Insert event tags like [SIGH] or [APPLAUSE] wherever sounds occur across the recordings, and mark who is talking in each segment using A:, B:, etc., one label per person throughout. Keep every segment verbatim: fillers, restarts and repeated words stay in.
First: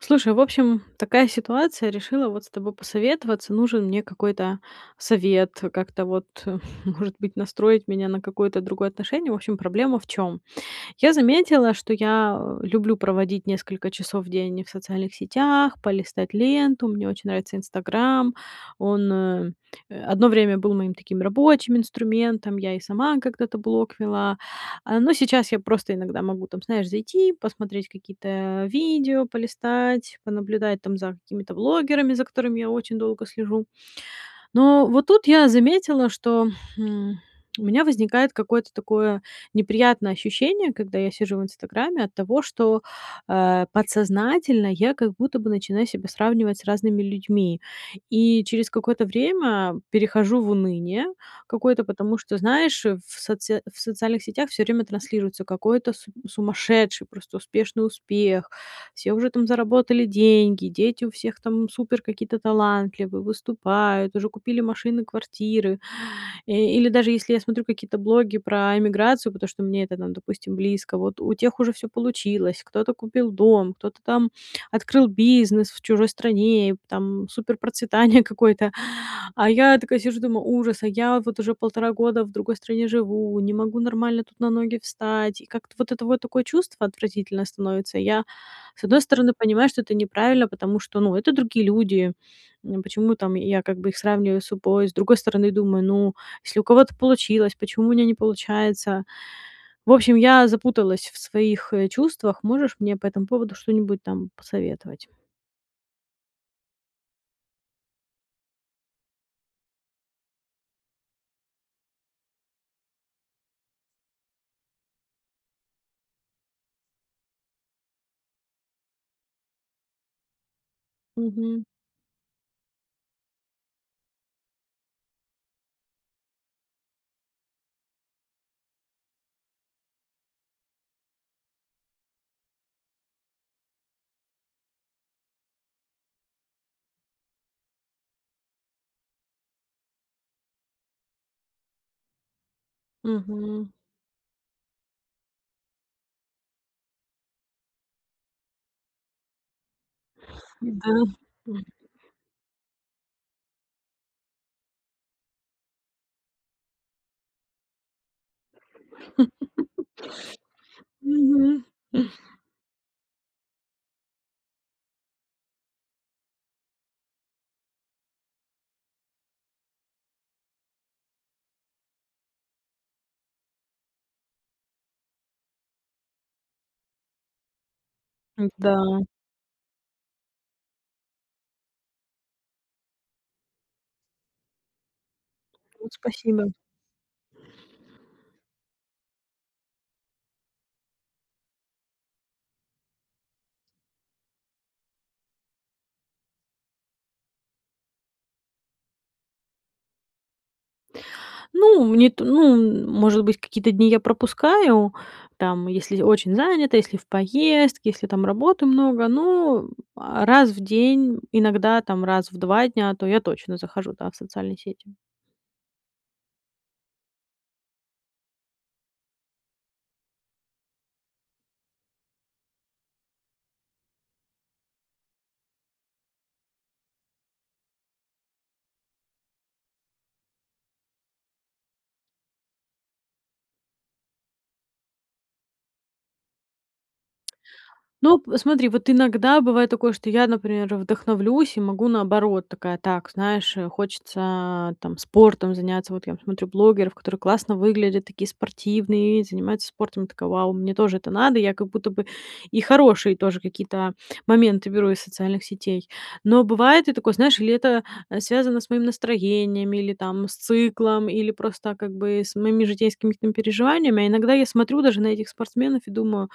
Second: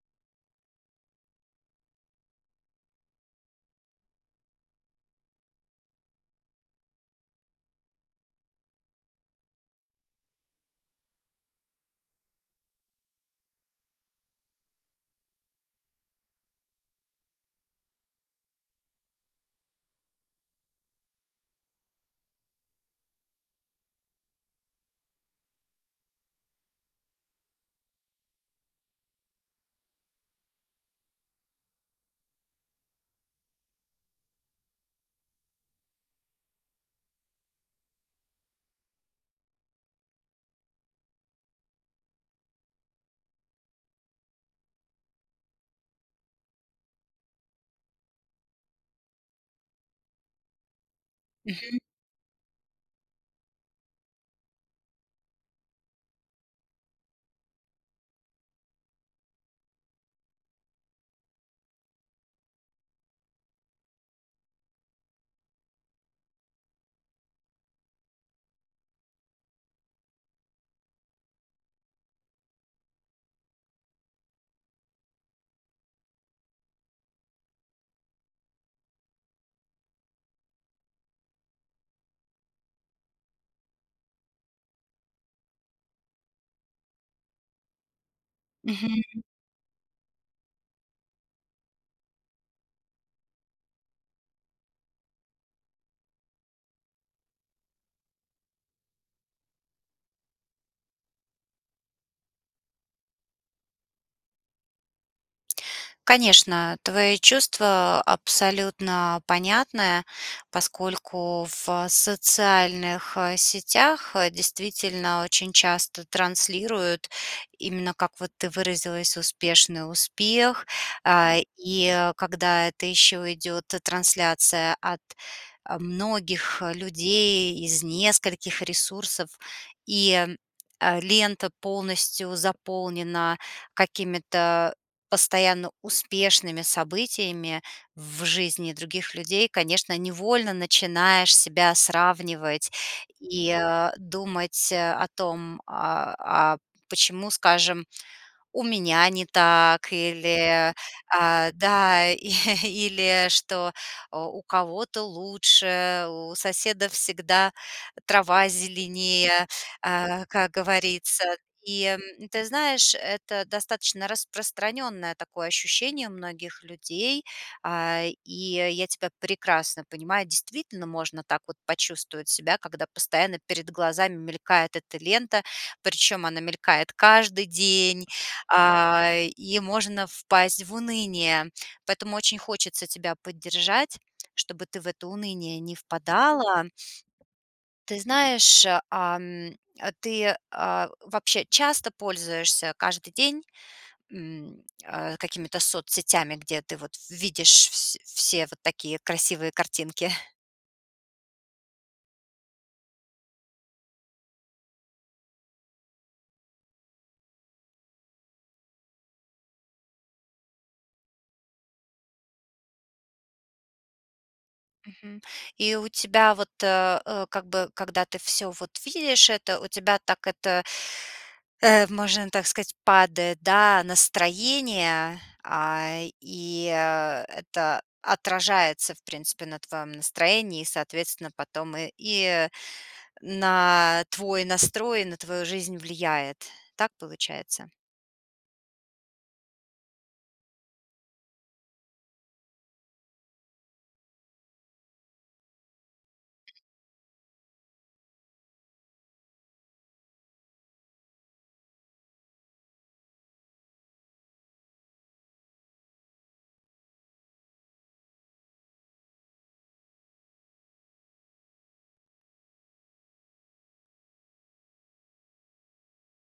A: Слушай, в общем, такая ситуация. Решила вот с тобой посоветоваться. Нужен мне какой-то совет, как-то вот, может быть, настроить меня на какое-то другое отношение. В общем, проблема в чём? Я заметила, что я люблю проводить несколько часов в день в социальных сетях, полистать ленту. Мне очень нравится Instagram. Он, э, одно время был моим таким рабочим инструментом, я и сама когда-то блог вела. А, но сейчас я просто иногда могу, там, знаешь, зайти, посмотреть какие-то видео полистать, понаблюдать там за какими-то блогерами, за которыми я очень долго слежу. Но вот тут я заметила, что, м, у меня возникает какое-то такое неприятное ощущение, когда я сижу в Инстаграме, от того, что, э, подсознательно я как будто бы начинаю себя сравнивать с разными людьми. И через какое-то время перехожу в уныние
B: Мгм.
A: какое-то, потому что, знаешь, э, в соце в социальных сетях всё время транслируется какой-то с сумасшедший, просто успешный успех, все уже там заработали деньги, дети у всех там супер какие-то талантливые, выступают, уже купили машины, квартиры. Э, или даже если я смотрю какие-то блоги про эмиграцию, потому что мне это нам, допустим, близко, вот у тех уже всё получилось. Кто-то купил дом, кто-то там открыл бизнес в чужой стране, там суперпроцветание какое-то, а я такая сижу, думаю: "Ужас, а я вот уже полтора года в другой стране живу, не могу нормально тут на ноги встать". И как-то вот это вот такое чувство отвратительное становится. Я, с одной
B: Мгм.
A: стороны, понимаю, что это неправильно, потому что, ну, это другие люди. М, почему там я как бы их сравниваю с собой? С другой стороны, думаю: "Ну, если у кого-то получилось, почему у меня не получается?" В общем, я запуталась в своих, э, чувствах. Можешь мне по этому поводу что-нибудь там посоветовать?
B: Конечно, твои чувства абсолютно понятны, поскольку в социальных, э, сетях, э, действительно очень часто транслируют именно, как вот ты выразилась, успешный успех. А,
A: Мгм.
B: и когда это ещё идёт т трансляция от, э, многих людей из нескольких ресурсов, и, э, лента полностью заполнена какими-то постоянно успешными событиями в жизни других людей, конечно, невольно начинаешь себя сравнивать и,
A: Мгм.
B: э, думать, э, о том, а, а, почему, скажем, у меня не так или,
A: Да,
B: а,
A: м.
B: да, [CHUCKLES] или что, э, у кого-то лучше, у соседа всегда трава зеленее,
A: [CHUCKLES]
B: а, как говорится.
A: Мгм.
B: И, м, ты знаешь, это достаточно распространенное такое ощущение многих людей. А, и я тебя прекрасно понимаю, действительно можно так вот почувствовать себя, когда постоянно перед глазами мелькает эта лента, причём она мелькает каждый день,
A: М-да.
B: а, и можно впасть в уныние. Поэтому очень хочется тебя поддержать, чтобы ты в это уныние не
A: Вот, спасибо.
B: впадала. Ты знаешь, ам, а ты, а, вообще часто пользуешься каждый день, м, а, какими-то соцсетями, где ты вот видишь вс все вот такие красивые картинки?
A: Ну, мне это, ну, может быть, какие-то дни я пропускаю, там, если очень занята, если в поездке, если там работы много, ну, а раз в день, иногда, там, раз в два дня, то я точно захожу, да, в социальные сети.
B: Мгм. И у тебя вот, э, как бы, когда ты всё, вот, видишь это, у тебя так это Э, можно так сказать, падает, да, настроение, а, и, э, это отражается, в принципе, на твоём настроении и, соответственно, потом и и на твой настрой, на твою жизнь влияет. Так получается?
A: Ну, посмотри, вот иногда бывает такое, что я, например, вдохновлюсь и могу наоборот. Такая, так, знаешь, э, хочется, там, спортом заняться. Вот я смотрю блогеров, которые классно выглядят, такие спортивные, занимаются спортом. Я такая: "Вау, мне тоже это надо". Я как будто бы и хорошие тоже какие-то моменты беру из социальных сетей. Но бывает и такое, знаешь, или это связано с моим настроением, или, там, с циклом, или просто, как бы, с моими житейскими ким переживаниями, а иногда я смотрю даже на этих спортсменов и думаю:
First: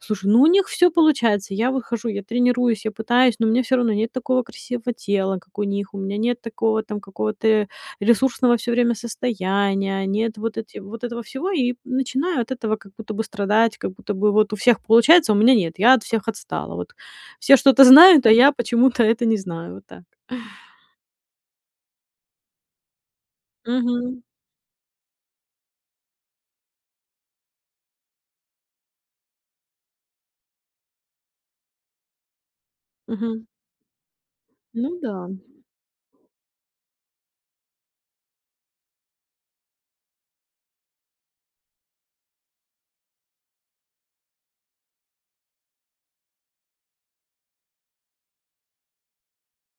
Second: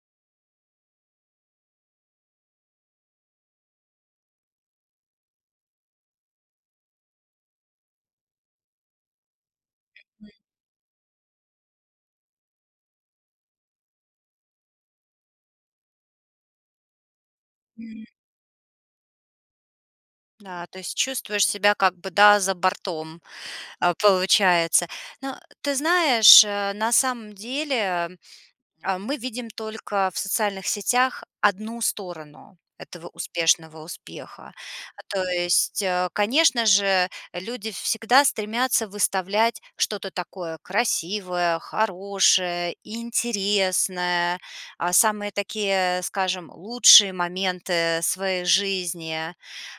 A: "Слушай, ну, у них всё получается". Я выхожу, я тренируюсь, я пытаюсь, но мне всё равно нет такого красивого тела, как у них. У меня нет такого, там, какого-то ресурсного всё время состояния, они
B: Мгм.
A: это вот эти вот этого всего. И начинаю от этого как будто бы страдать, как будто бы вот у всех получается, а у меня нет. Я от всех отстала. Вот все что-то
B: М.
A: знают, а я почему-то это не знаю вот так.
B: Да, то есть чувствуешь себя как бы, да, за бортом, э,
A: Мгм.
B: получается. Ну, ты знаешь, э, на самом деле, э, мы видим только в социальных сетях одну сторону этого
A: Мгм.
B: успешного успеха.
A: Ну
B: А то
A: да.
B: есть, э, конечно же, люди всегда стремятся выставлять что-то такое красивое, хорошее, интересное, а самые такие, скажем, лучшие моменты своей жизни.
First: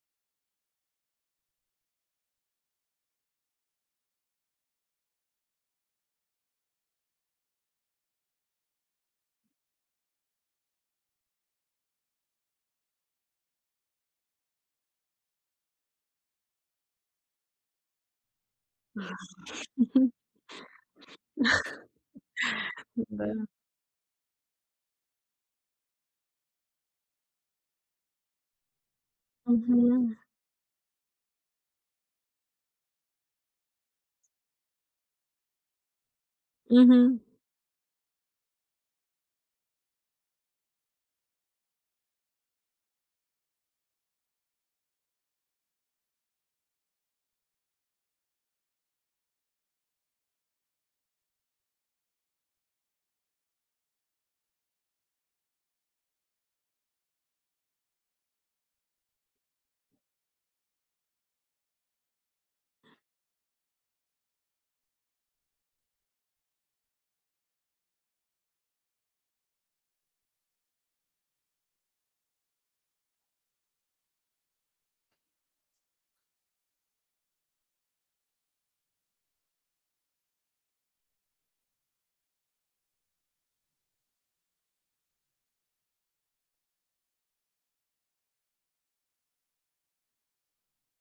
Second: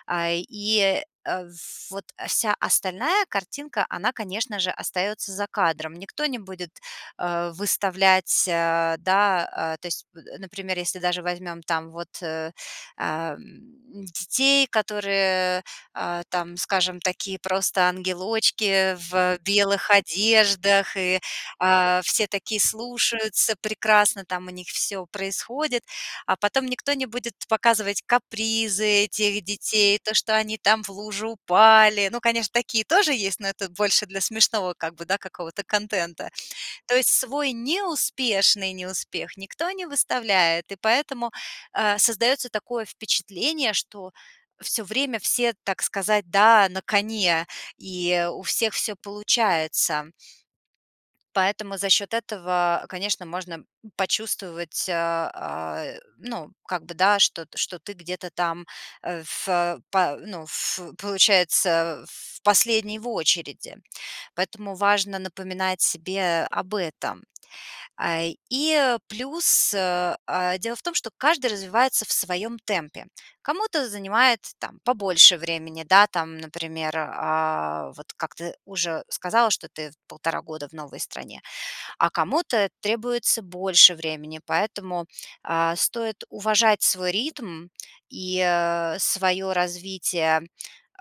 B: А, и, э, вот вся остальная картинка, она, конечно же, остается за кадром. Никто не будет, э, выставлять, э, да, а то есть, м, например, если даже возьмем там вот, э, ам, детей, которые, а, там, скажем, такие просто
A: Мгм.
B: ангелочки в белых
A: [CHUCKLES]
B: одеждах и, а, все такие
A: Ну да.
B: слушаются, прекрасно там у них всё происходит, а потом никто не будет показывать капризы этих детей, то,
A: Мгм.
B: что они там в лужу упали. Ну, конечно, такие тоже есть, но это больше для смешного как бы, да, какого-то контента. То есть
A: Мгм.
B: свой неуспешный неуспех никто не выставляет, и поэтому, э, создаётся такое впечатление, что всё время все, так сказать, да, на коне, и у всех всё получается. Поэтому за счёт этого, конечно, можно почувствовать, э, а, ну, как бы, да, что т что ты где-то там, э, фэ па ну, ф получается в последний в очереди. Поэтому важно напоминать себе об этом. А, и плюс, э, а, дело в том, что каждый развивается в своём темпе. Кому-то занимает, там, побольше времени, да, там, например, а, вот как ты уже сказала, что ты в полтора года в новой стране, а кому-то требуется больше времени, поэтому, а, стоит уважать свой ритм и, э, своё развитие,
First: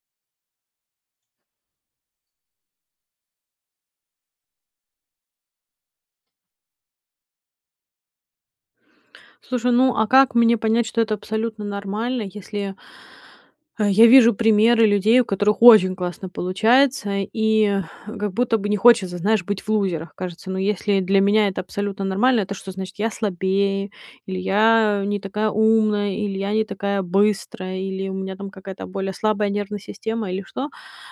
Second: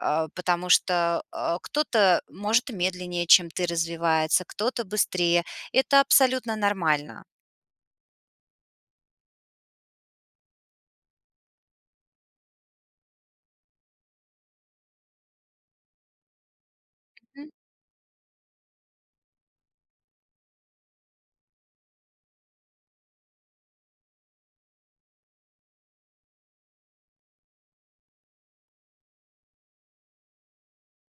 B: э, потому что, э, кто-то может медленнее, чем ты развивается, кто-то быстрее. Это абсолютно нормально.
A: Слушай, ну, а как мне понять, что это абсолютно нормально, если А, я вижу примеры людей, у которых очень классно получается,
B: [CHUCKLES] М.
A: и как будто бы не хочется, знаешь, быть в лузерах, кажется. Но если для меня это абсолютно нормально, это что значит: я слабее, или я не такая умная, или я не такая быстрая, или у меня там какая-то более слабая нервная система, или что?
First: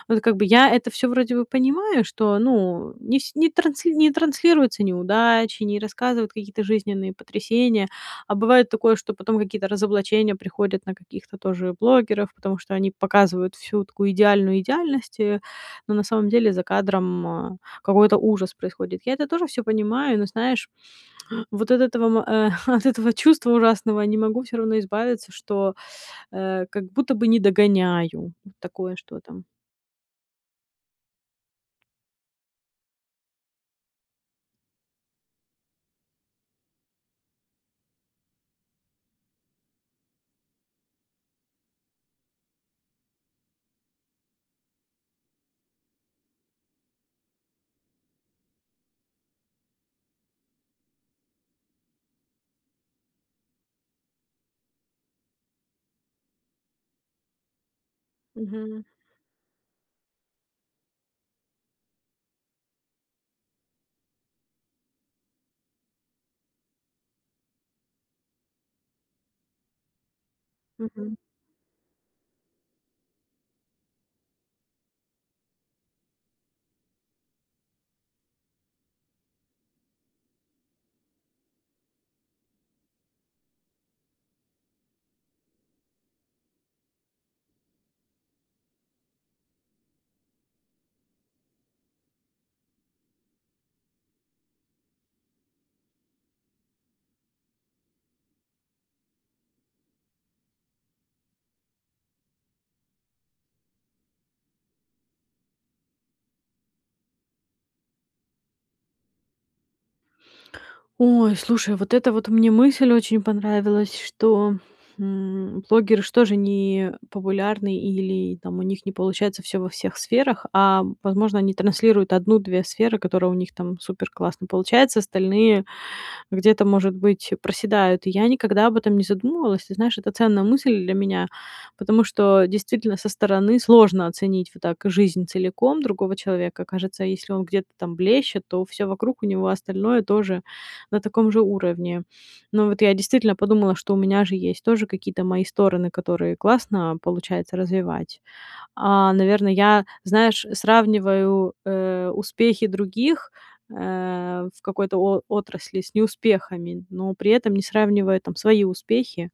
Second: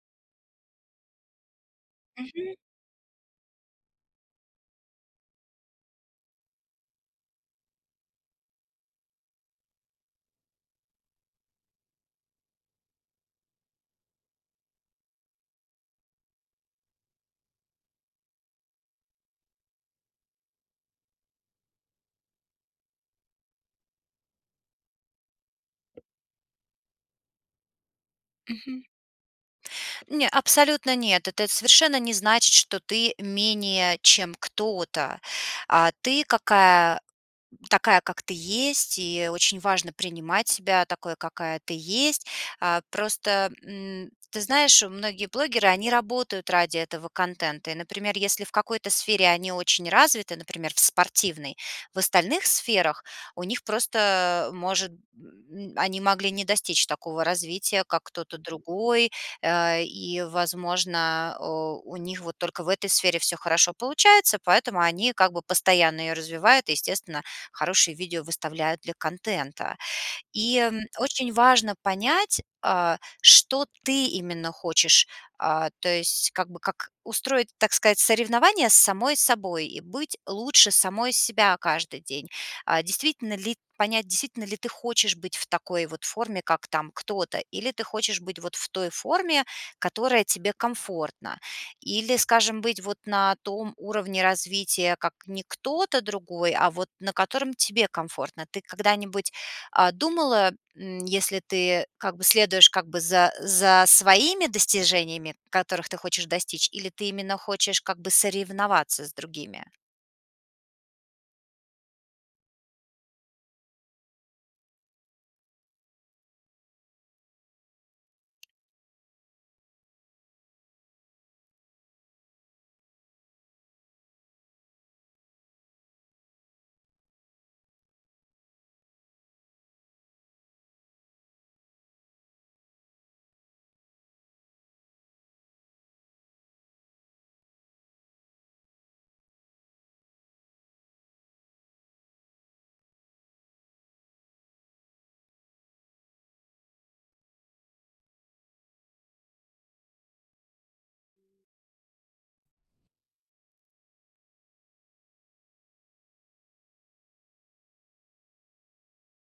A: Вот как бы я это всё вроде бы понимаю, что,
B: Мгм.
A: ну, не с не трансли не транслируются неудачи, не рассказывают какие-то жизненные потрясения. А бывает такое, что потом какие-то разоблачения приходят на каких-то тоже блогеров, потому что они показывают всю такую идеальную идеальность, э, но на самом деле за кадром, э, какой-то ужас происходит. Я это тоже всё понимаю, но знаешь, вот от этого, эм, от этого чувства ужасного не могу всё равно избавиться, что, э, как будто бы не догоняю.
B: Мгм.
A: Такое, что там.
B: Не, абсолютно нет. Это совершенно не значит, что ты менее, чем кто-то. А ты какая такая, как ты есть, и очень важно принимать себя такой, какая ты есть. А, просто, м, ты знаешь, многие блогеры, они работают ради этого контента. И, например, если в какой-то сфере они очень развиты, например, в спортивной, в остальных сферах у них просто может, м, м, они могли не достичь такого развития, как кто-то
A: Мгм.
B: другой, э, и, возможно, о, у них вот только в этой сфере всё хорошо получается, поэтому они как бы постоянно её развивают и, естественно, хорошие видео выставляют для контента. И, м,
A: Мгм.
B: очень важно понять, а, что ты именно хочешь, а, то есть как бы как устроить, так сказать, соревнования с самой собой и быть лучше самой себя каждый день, а, действительно ли, понять, действительно ли ты хочешь быть в такой вот форме, как там кто-то, или ты хочешь быть вот в той форме, которая тебе комфортна, или, скажем, быть вот на том уровне развития, как не кто-то другой, а вот на котором тебе комфортно? Ты когда-нибудь, а, думала, м, если ты как бы следуешь как бы за за своими достижениями, которых ты хочешь достичь, или ты именно хочешь как бы соревноваться с другими?
A: Ой, слушай, вот эта вот мне мысль очень понравилась, что, м, блогеры ж тоже не популярны или там у них не получается всё во всех сферах, а возможно, они транслируют одну две сферы, которые у них там супер-классно получаются, остальные где-то, может быть, проседают. И я никогда об этом не задумывалась. Ты знаешь, это ценная мысль для меня. Потому что действительно со стороны сложно оценить, вот так жизнь целиком другого человека. Кажется, если он где-то там блещет, то всё вокруг у него остальное тоже на таком же уровне. Но вот я действительно подумала, что у меня же есть тоже какие-то мои стороны, которые классно получается развивать. А, наверное, я, знаешь, сравниваю, э, успехи других, э, в какой-то о отрасли с неуспехами, но при этом не сравнивая там свои успехи,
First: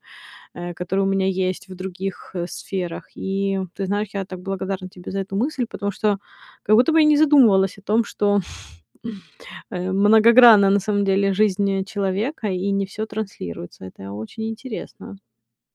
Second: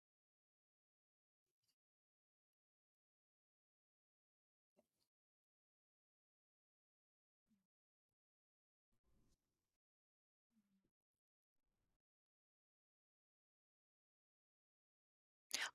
A: э, которые у меня есть в других, э, сферах. И ты знаешь, я так благодарна тебе за эту мысль, потому что как будто бы я не задумывалась о том, что, [CHUCKLES] э, многогранна на самом деле жизнь, э, человека, и не всё транслируется. Это очень интересно.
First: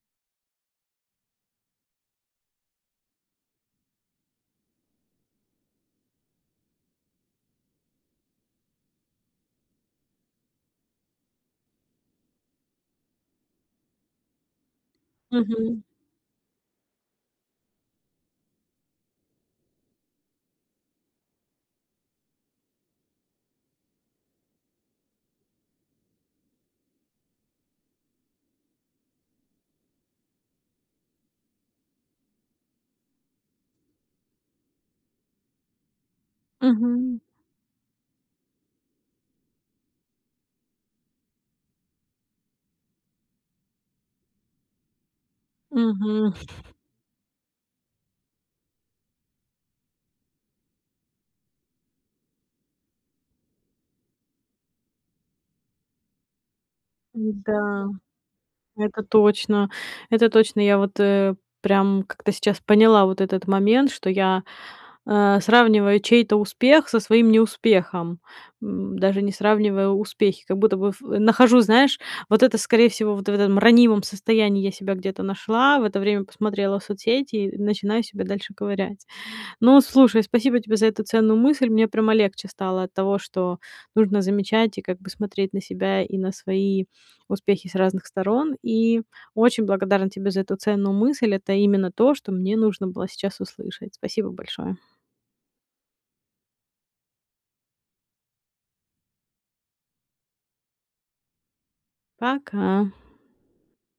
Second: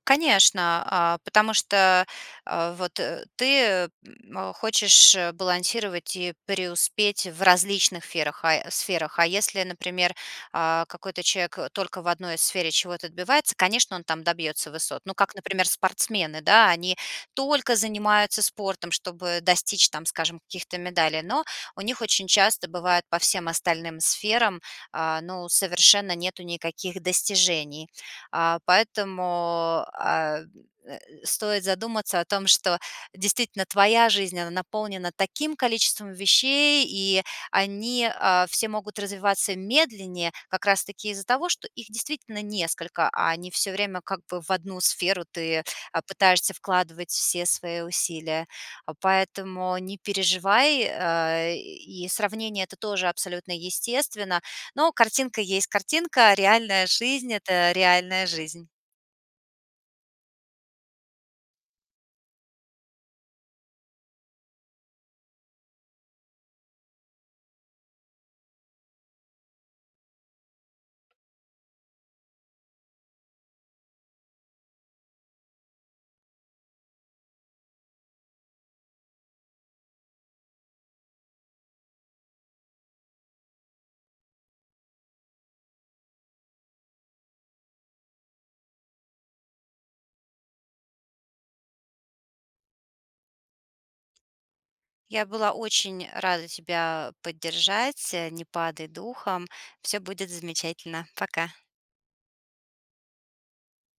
B: Конечно, а, потому что, э, вот, э, ты, э, м, хочешь, э, балансировать и преуспеть в различных ферах, а сферах. А если, например, а, какой-то человек, э, только в одной сфере чего-то отбивается, конечно, он там добьётся высот. Ну как, например,
A: Мгм.
B: спортсмены, да, они только занимаются спортом, чтобы достичь, там, скажем, каких-то медалей. Но у них очень часто бывает по всем остальным сферам, а, ну, совершенно нету никаких достижений. А, поэтому, а, э, стоит задуматься о том, что действительно твоя жизнь, она наполнена таким количеством вещей,
A: Мгм.
B: и они, а, все могут развиваться медленнее как раз таки из-за того, что их действительно несколько, а не все время как бы в одну сферу ты, а,
A: Мгм.
B: пытаешься
A: [CHUCKLES]
B: вкладывать все свои усилия. Поэтому не переживай, э, и сравнение это тоже абсолютно естественно. Но картинка есть картинка, а реальная жизнь это
A: М-да.
B: реальная жизнь.
A: Это точно. Это точно, я вот, э, прям как-то сейчас поняла вот этот момент, что я, а, сравниваю чей-то успех со своим неуспехом, м, даже не сравнивая успехи. Как будто бы в нахожу, знаешь, вот это, скорее всего, вот в этом ранимом состоянии я себя где-то нашла, в это время посмотрела соцсети и начинаю себя дальше ковырять. Ну, слушай, спасибо тебе за эту ценную мысль. Мне прямо легче стало от того, что нужно замечать и как бы смотреть на себя, и на свои успехи с разных сторон. И очень благодарна тебе за эту ценную мысль. Это именно то, что мне нужно было сейчас услышать. Спасибо большое.
B: Я была очень рада тебя поддержать, а, не падай духом. Всё будет замечательно. Пока.
A: Пока.